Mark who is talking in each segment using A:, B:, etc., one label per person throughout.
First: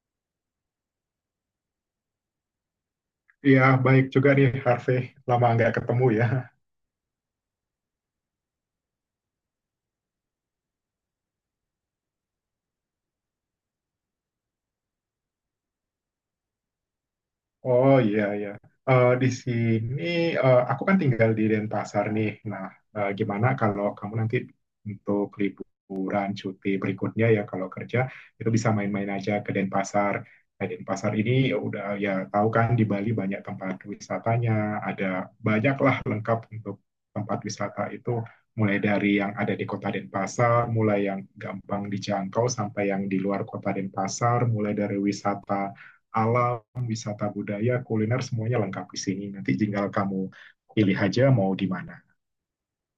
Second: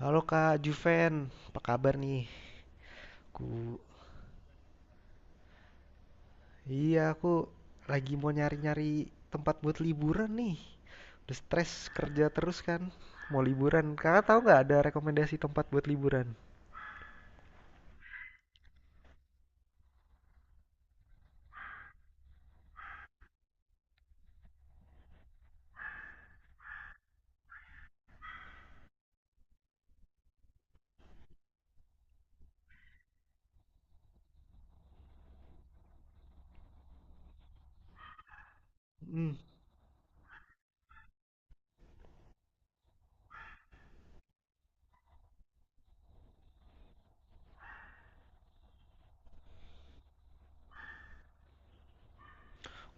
A: Halo Kak Juven, apa kabar nih? Ku,
B: Iya, baik juga nih Harvey. Lama nggak ketemu ya.
A: iya aku lagi mau nyari-nyari tempat buat liburan nih. Udah stres kerja terus kan, mau liburan. Kakak tahu nggak ada rekomendasi tempat buat liburan?
B: Oh iya iya. Di sini, aku kan tinggal di Denpasar nih. Nah, gimana kalau kamu nanti untuk liburan cuti berikutnya, ya kalau kerja itu bisa main-main aja ke Denpasar. Nah, Denpasar ini ya udah ya, tahu kan di Bali banyak tempat wisatanya, ada banyaklah lengkap untuk tempat wisata itu, mulai dari yang
A: Hmm.
B: ada di kota Denpasar, mulai yang gampang dijangkau sampai yang di luar kota Denpasar, mulai dari wisata alam, wisata budaya, kuliner, semuanya lengkap di sini. Nanti tinggal kamu pilih aja mau di mana.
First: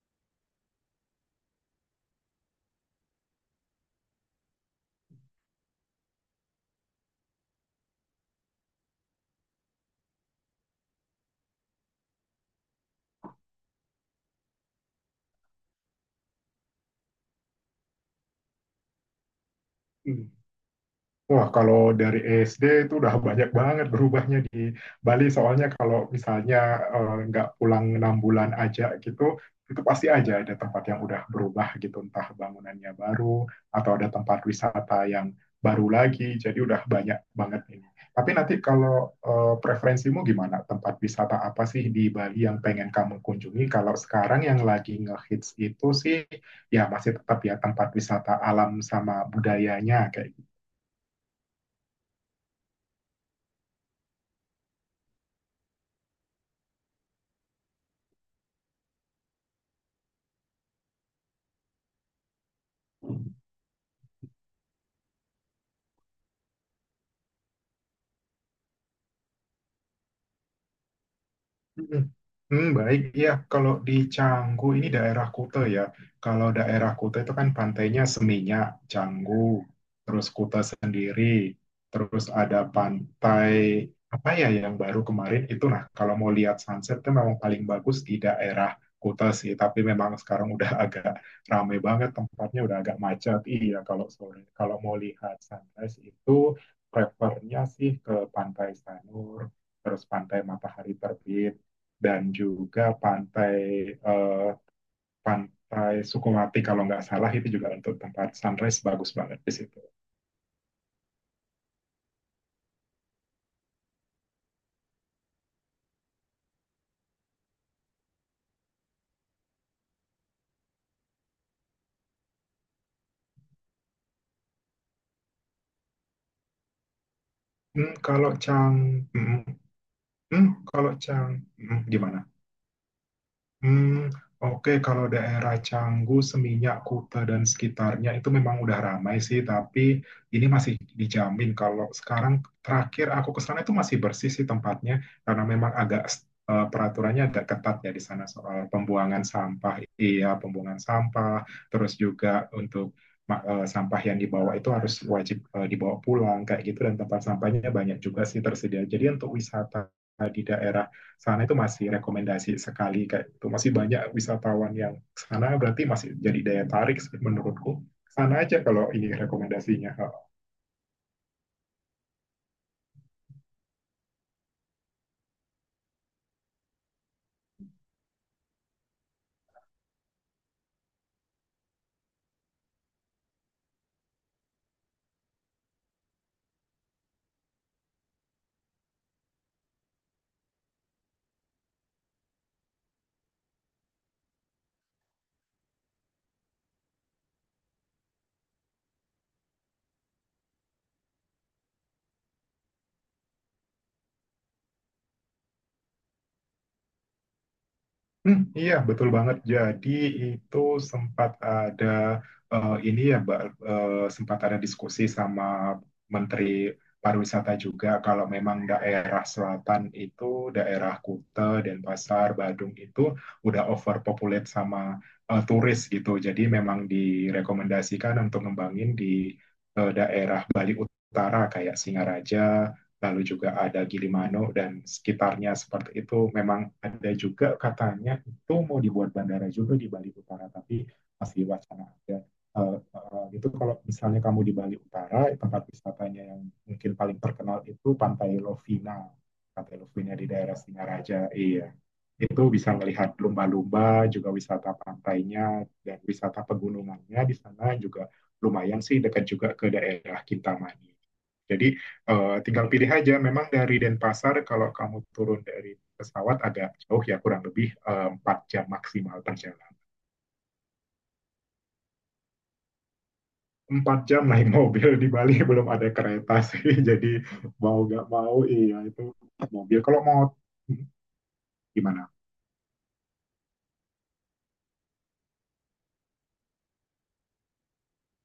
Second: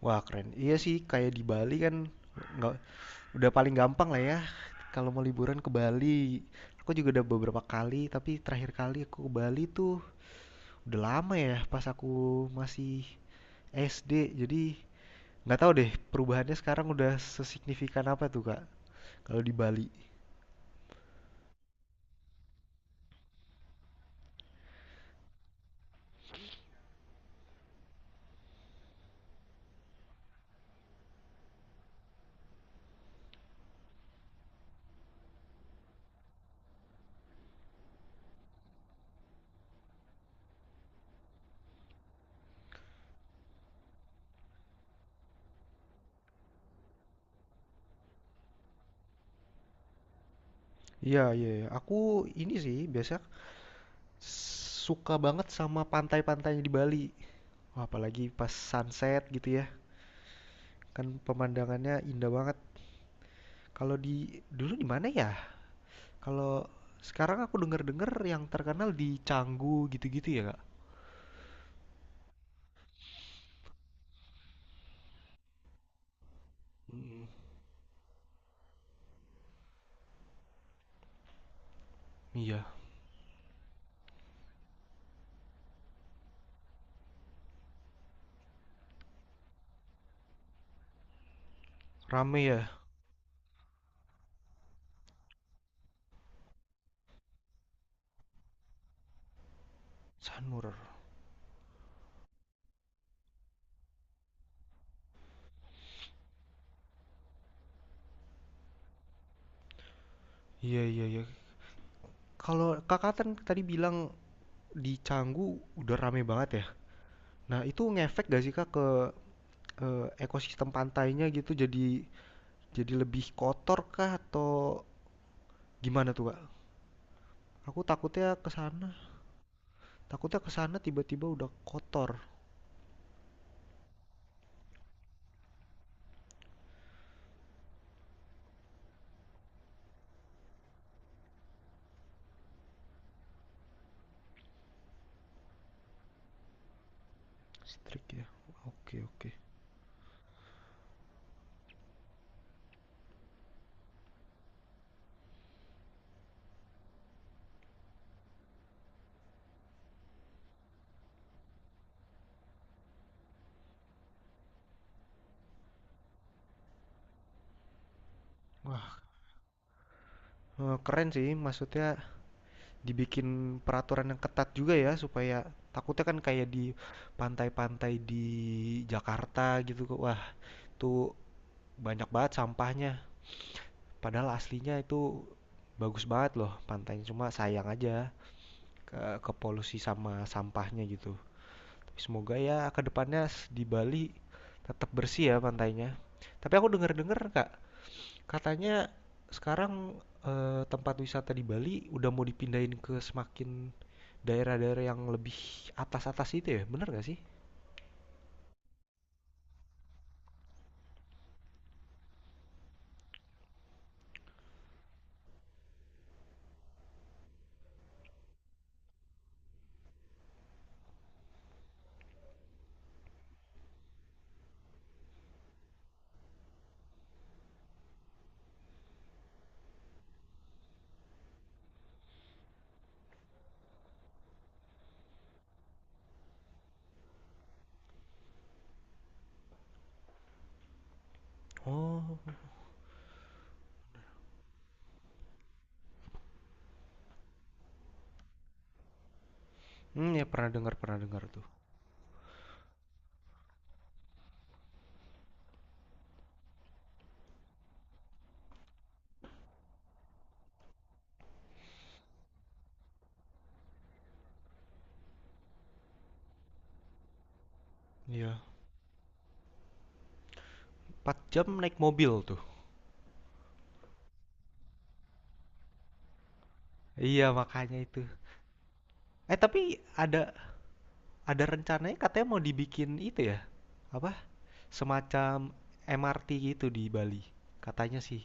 A: Wah keren. Iya sih, kayak di Bali kan nggak udah paling gampang lah ya. Kalau mau liburan ke Bali, aku juga udah beberapa kali. Tapi terakhir kali aku ke Bali tuh udah lama ya, pas aku masih SD. Jadi nggak tahu deh, perubahannya sekarang udah sesignifikan apa tuh, Kak? Kalau di Bali.
B: Hmm. Wah, kalau dari SD itu udah banyak banget berubahnya di Bali. Soalnya kalau misalnya nggak pulang 6 bulan aja gitu, itu pasti aja ada tempat yang udah berubah gitu, entah bangunannya baru atau ada tempat wisata yang baru lagi. Jadi udah banyak banget ini. Tapi nanti kalau preferensimu gimana? Tempat wisata apa sih di Bali yang pengen kamu kunjungi? Kalau sekarang yang lagi ngehits itu sih ya masih tetap ya tempat wisata alam sama budayanya kayak
A: Iya, iya, iya. Aku ini sih biasa suka banget sama pantai-pantainya di Bali. Wah, apalagi pas sunset gitu ya. Kan pemandangannya indah banget. Kalau di dulu di mana ya? Kalau sekarang aku denger-denger yang terkenal di Canggu gitu-gitu ya, Kak?
B: Hmm, hmm, baik, ya. Kalau di Canggu ini daerah Kuta ya. Kalau daerah Kuta
A: Mm,
B: itu kan pantainya Seminyak, Canggu, terus Kuta sendiri, terus ada
A: iya,
B: pantai apa ya yang baru kemarin itu. Nah, kalau mau lihat sunset itu memang paling bagus di daerah Kuta sih. Tapi memang sekarang udah agak rame banget
A: rame
B: tempatnya,
A: ya.
B: udah agak macet. Iya, kalau sore, kalau mau lihat sunrise itu prefernya sih ke Pantai Sanur, terus pantai
A: Sanur.
B: matahari terbit dan juga eh, pantai Sukumati kalau nggak salah, itu juga untuk tempat sunrise bagus banget di situ.
A: Iya, iya, iya. Kalau Kakak kan tadi bilang di Canggu udah rame banget ya? Nah, itu ngefek gak sih Kak ke ekosistem pantainya gitu jadi lebih kotor kah atau gimana tuh Kak? Aku
B: Hmm, kalau Chang, hmm, hmm,
A: takutnya
B: hmm,
A: ke sana
B: kalau
A: tiba-tiba
B: Chang,
A: udah
B: gimana?
A: kotor
B: Hmm, oke, kalau daerah Canggu, Seminyak, Kuta, dan sekitarnya itu memang udah ramai sih, tapi ini masih dijamin. Kalau sekarang, terakhir aku ke sana itu masih bersih sih tempatnya, karena memang agak peraturannya agak ketat ya di
A: listrik
B: sana
A: ya.
B: soal
A: Oke,
B: pembuangan
A: oke.
B: sampah, iya pembuangan sampah, terus juga untuk sampah yang dibawa itu harus wajib dibawa pulang kayak gitu, dan tempat sampahnya banyak juga sih tersedia. Jadi untuk wisata di daerah sana itu masih rekomendasi sekali, kayak itu masih banyak wisatawan yang sana, berarti masih jadi daya tarik. Menurutku sana aja kalau
A: Wah,
B: ini rekomendasinya.
A: keren sih maksudnya dibikin peraturan yang ketat juga ya supaya takutnya kan kayak di pantai-pantai di Jakarta gitu Kak. Wah, itu banyak banget sampahnya. Padahal aslinya itu bagus banget loh pantainya cuma sayang aja. Ke polusi sama sampahnya gitu. Semoga ya kedepannya di Bali tetap bersih ya pantainya. Tapi aku dengar-dengar kak, katanya sekarang tempat wisata di Bali udah mau dipindahin ke semakin daerah-daerah yang lebih atas-atas itu ya, bener gak sih?
B: Hmm, iya, betul banget. Jadi itu sempat ada ini ya, Mbak, eh, sempat ada diskusi sama Menteri Pariwisata juga kalau memang daerah selatan itu, daerah Kuta, Denpasar, Badung itu udah overpopulate sama turis gitu. Jadi memang direkomendasikan untuk ngembangin di daerah Bali Utara kayak Singaraja, lalu juga ada Gilimanuk dan sekitarnya, seperti itu. Memang ada juga katanya itu mau dibuat bandara juga di Bali Utara, tapi masih wacana
A: Oh,
B: ada. Itu kalau misalnya kamu di Bali Utara, tempat wisatanya yang mungkin paling terkenal itu Pantai Lovina. Pantai
A: hmm,
B: Lovina
A: ya
B: di daerah
A: pernah dengar
B: Singaraja,
A: tuh.
B: iya. Itu bisa melihat lumba-lumba, juga wisata pantainya, dan wisata pegunungannya di sana juga lumayan sih, dekat juga ke daerah Kintamani. Jadi tinggal pilih aja, memang dari Denpasar kalau kamu turun dari pesawat agak jauh ya, kurang lebih
A: Iya,
B: 4 jam maksimal perjalanan.
A: empat jam naik mobil tuh.
B: 4 jam naik mobil, di Bali belum ada kereta sih, jadi
A: Iya makanya
B: mau
A: itu.
B: nggak mau iya itu
A: Eh tapi
B: mobil. Kalau mau hmm,
A: ada rencananya
B: gimana?
A: katanya mau dibikin itu ya, apa semacam MRT gitu di Bali. Katanya sih.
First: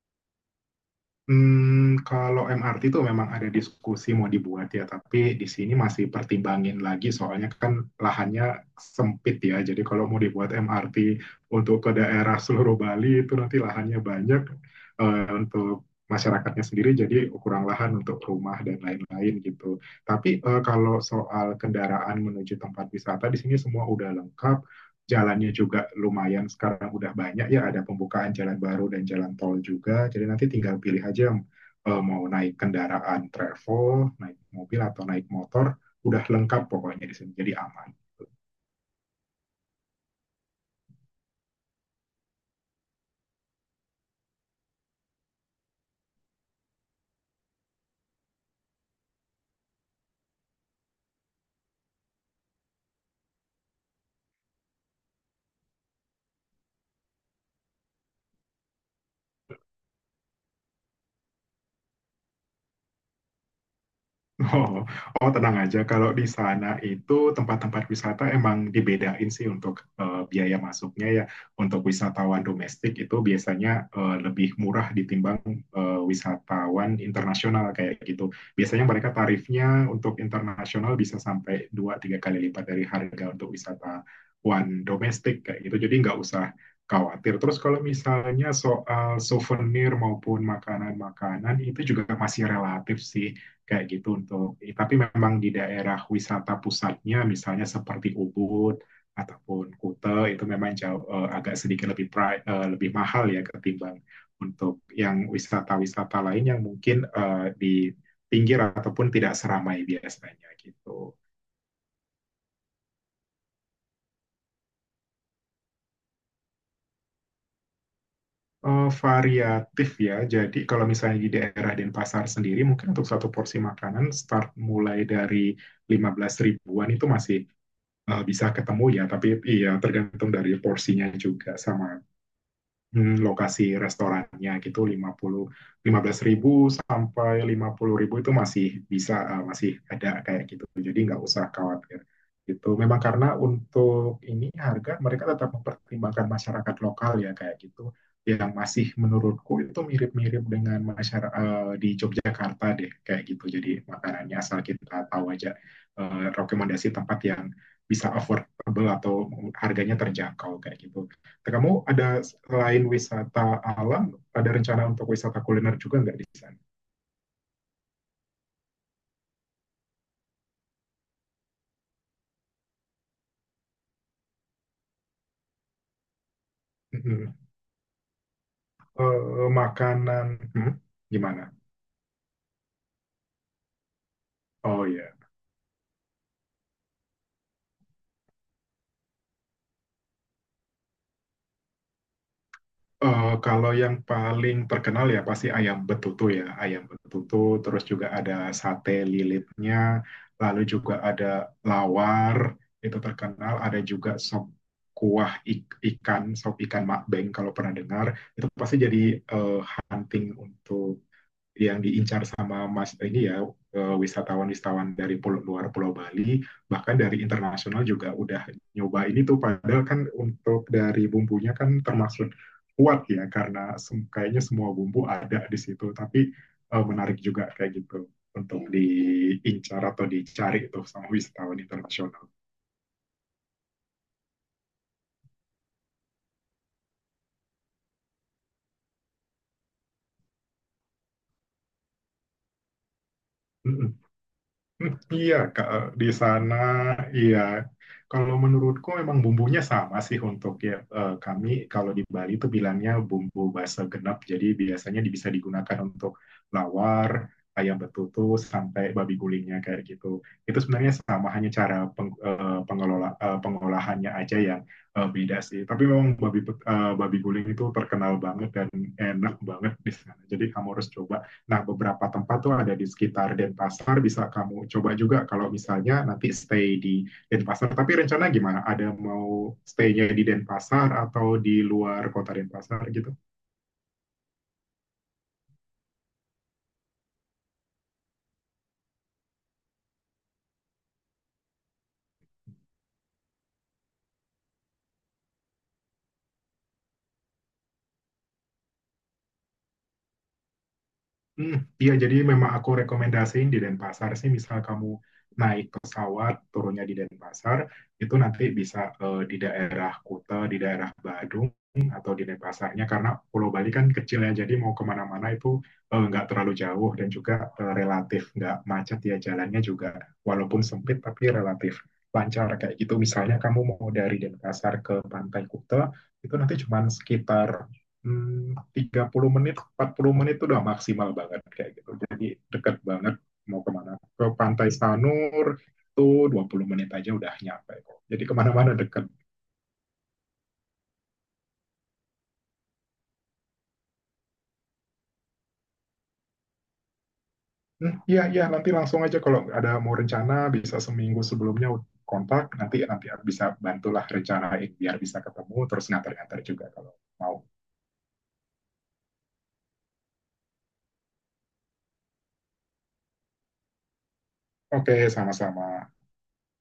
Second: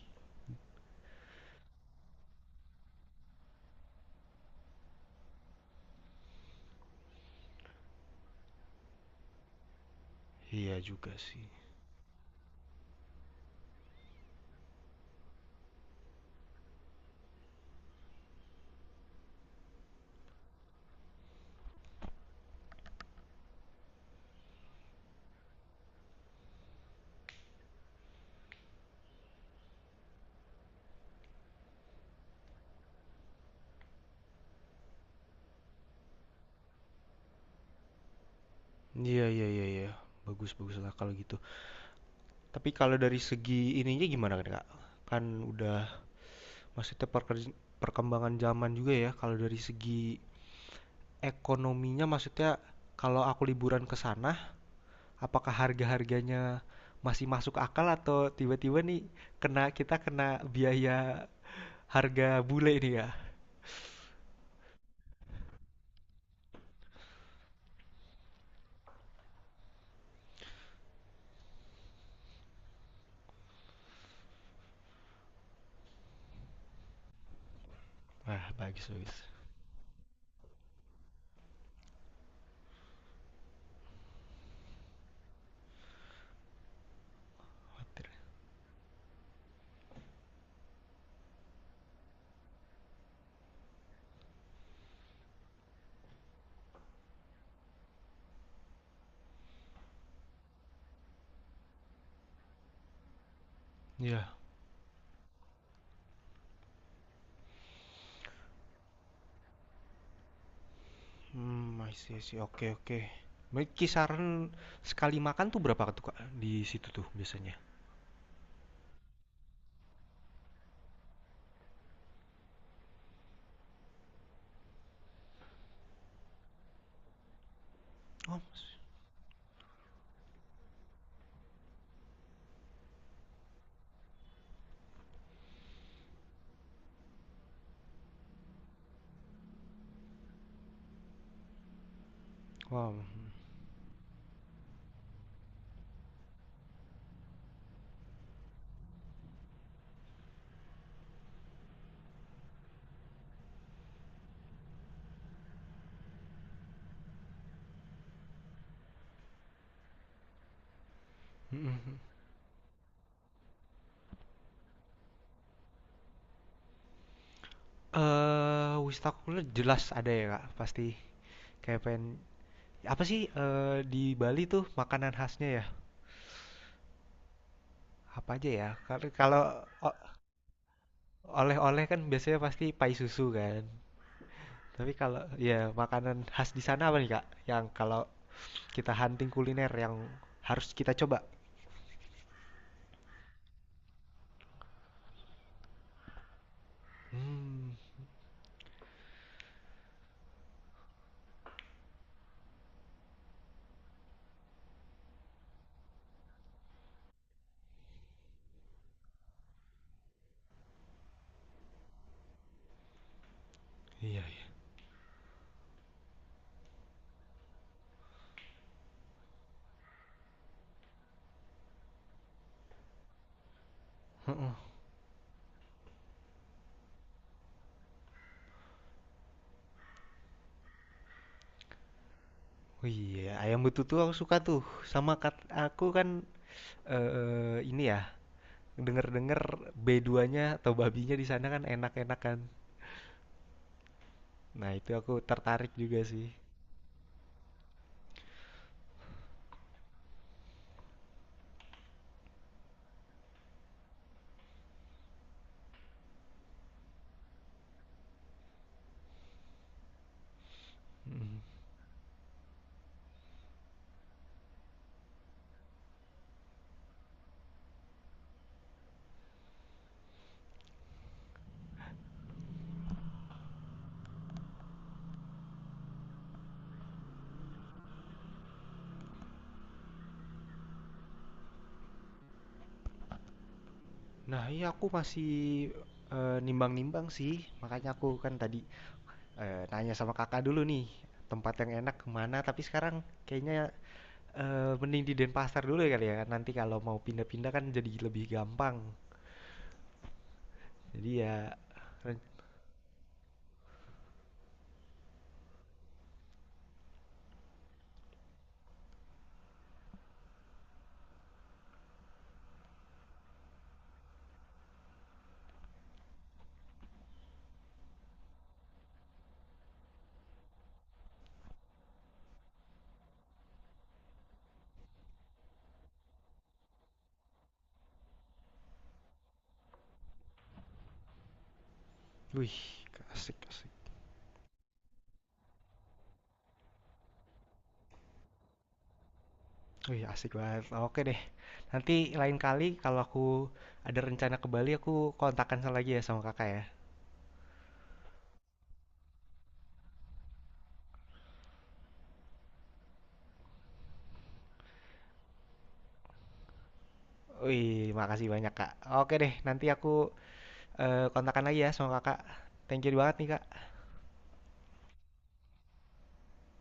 B: Kalau MRT itu memang ada diskusi mau dibuat ya, tapi di sini masih pertimbangin lagi soalnya kan lahannya sempit ya. Jadi kalau mau dibuat
A: Iya
B: MRT
A: juga sih.
B: untuk ke daerah seluruh Bali itu nanti lahannya banyak untuk masyarakatnya sendiri, jadi kurang lahan untuk rumah dan lain-lain gitu. Tapi kalau soal kendaraan menuju tempat wisata di sini semua udah lengkap, jalannya juga lumayan, sekarang udah banyak ya ada pembukaan jalan baru dan jalan tol juga. Jadi nanti tinggal pilih aja yang mau naik kendaraan travel, naik mobil atau naik motor, udah lengkap pokoknya di sini. Jadi aman.
A: Iya iya iya iya. Bagus bagus lah kalau gitu. Tapi kalau dari segi ininya gimana kan Kak? Kan udah maksudnya perkembangan zaman juga ya kalau dari segi ekonominya maksudnya kalau aku liburan ke sana apakah harga-harganya masih masuk akal atau tiba-tiba nih kena kita kena biaya harga bule nih ya?
B: Oh, oh, tenang aja. Kalau di sana itu tempat-tempat wisata emang dibedain sih untuk biaya masuknya ya. Untuk wisatawan domestik itu biasanya lebih murah ditimbang wisatawan internasional kayak gitu.
A: Wah,
B: Biasanya
A: bagus
B: mereka
A: bagus.
B: tarifnya untuk internasional bisa sampai dua tiga kali lipat dari harga untuk wisatawan domestik kayak gitu. Jadi nggak usah khawatir. Terus kalau
A: Khawatir.
B: misalnya soal souvenir maupun makanan-makanan itu juga masih relatif sih kayak gitu untuk, tapi memang di daerah wisata pusatnya misalnya seperti Ubud ataupun Kuta itu memang jauh, agak sedikit lebih lebih mahal ya ketimbang
A: Iya.
B: untuk yang wisata-wisata lain yang mungkin di pinggir ataupun tidak seramai biasanya gitu.
A: Mmm, I see, oke oke. Baik kisaran sekali makan tuh berapa tuh, Kak, di situ tuh biasanya?
B: Variatif ya. Jadi kalau misalnya di daerah Denpasar sendiri mungkin untuk satu porsi makanan, start mulai dari 15 ribuan itu masih
A: Oh,
B: bisa ketemu ya, tapi iya tergantung dari porsinya juga sama lokasi restorannya gitu. Lima lima puluh 15 ribu sampai 50 ribu itu masih bisa, masih ada kayak gitu. Jadi nggak usah khawatir. Itu
A: wow,
B: memang karena untuk ini harga, mereka tetap mempertimbangkan masyarakat lokal ya kayak gitu, yang masih menurutku itu mirip-mirip dengan masyarakat di Yogyakarta deh kayak gitu. Jadi makanannya asal kita tahu aja rekomendasi tempat yang bisa affordable atau harganya terjangkau kayak gitu.
A: mhm
B: Kamu
A: mhm.
B: ada, selain wisata alam, ada rencana untuk wisata kuliner juga nggak di sana?
A: Wistakula jelas ada ya, Kak, pasti. Kayak pengen apa sih, di Bali tuh makanan khasnya ya?
B: Mhm.
A: Apa aja ya? Kalau o
B: Makanan, hmm, gimana?
A: oleh-oleh kan biasanya pasti pai susu kan.
B: Oh
A: Tapi
B: ya.
A: kalau ya makanan khas di sana apa nih, Kak, yang kalau kita hunting kuliner yang harus kita coba?
B: Kalau yang paling terkenal ya pasti ayam betutu ya, ayam betutu.
A: Hmm
B: Terus juga ada sate lilitnya, lalu juga ada lawar, itu terkenal. Ada juga sop kuah ikan, sop ikan makbeng kalau pernah dengar. Itu pasti jadi eh, hunting untuk yang diincar sama Mas ini ya.
A: iya iya.
B: Wisatawan-wisatawan dari pulau, luar Pulau Bali, bahkan dari internasional juga udah nyoba ini tuh, padahal kan untuk dari bumbunya kan termasuk kuat ya, karena kayaknya semua bumbu ada di situ, tapi menarik juga kayak gitu untuk diincar atau dicari tuh sama wisatawan internasional.
A: Oh iya, ayam betutu aku suka tuh. Sama kat aku kan ini ya, denger-denger B2-nya atau babinya di sana kan enak-enak kan.
B: Mm-mm.
A: Nah, itu
B: Hmm,
A: aku
B: iya, Kak,
A: tertarik juga
B: di
A: sih.
B: sana iya. Kalau menurutku memang bumbunya sama sih untuk ya, kami kalau di Bali itu bilangnya bumbu basa genep. Jadi biasanya bisa digunakan untuk lawar, ayam betutu sampai babi gulingnya kayak gitu. Itu sebenarnya sama,
A: Mm.
B: hanya cara pengolahannya aja yang beda sih. Tapi memang babi guling itu terkenal banget dan enak banget di sana. Jadi kamu harus coba. Nah, beberapa tempat tuh ada di sekitar Denpasar, bisa kamu coba juga kalau misalnya nanti stay di Denpasar. Tapi rencana gimana? Ada mau stay-nya di Denpasar atau di luar kota Denpasar gitu?
A: Nah, iya aku masih nimbang-nimbang sih. Makanya aku kan tadi nanya sama kakak dulu nih, tempat yang enak kemana. Tapi sekarang kayaknya mending di Denpasar dulu ya kali ya. Nanti kalau mau pindah-pindah kan jadi lebih gampang. Jadi ya,
B: Hmm, iya, jadi
A: ren-
B: memang aku rekomendasiin di Denpasar sih. Misal kamu naik pesawat, turunnya di Denpasar, itu nanti bisa di daerah Kuta, di daerah Badung, atau di Denpasarnya, karena Pulau Bali kan kecil ya, jadi mau kemana-mana itu nggak terlalu jauh, dan juga relatif nggak macet ya jalannya juga, walaupun sempit tapi relatif lancar kayak gitu. Misalnya kamu mau dari Denpasar ke Pantai Kuta, itu nanti cuma sekitar 30 menit, 40 menit, itu udah maksimal banget kayak gitu. Jadi
A: wih,
B: deket banget
A: asik
B: mau
A: asik.
B: kemana. Ke Pantai Sanur itu 20 menit aja udah nyampe kok. Jadi kemana-mana deket.
A: Wih, asik banget. Oke deh. Nanti lain kali kalau aku ada rencana ke Bali, aku kontakkan lagi ya sama kakak ya.
B: Hmm, iya, iya, nanti langsung aja kalau ada mau rencana, bisa seminggu sebelumnya kontak, nanti nanti bisa bantulah rencanain biar bisa ketemu, terus nganter-nganter juga kalau mau.
A: Wih, makasih banyak kak. Oke deh, nanti aku kontakkan lagi ya sama kakak. Thank you banget nih kak.
B: Oke, sama-sama.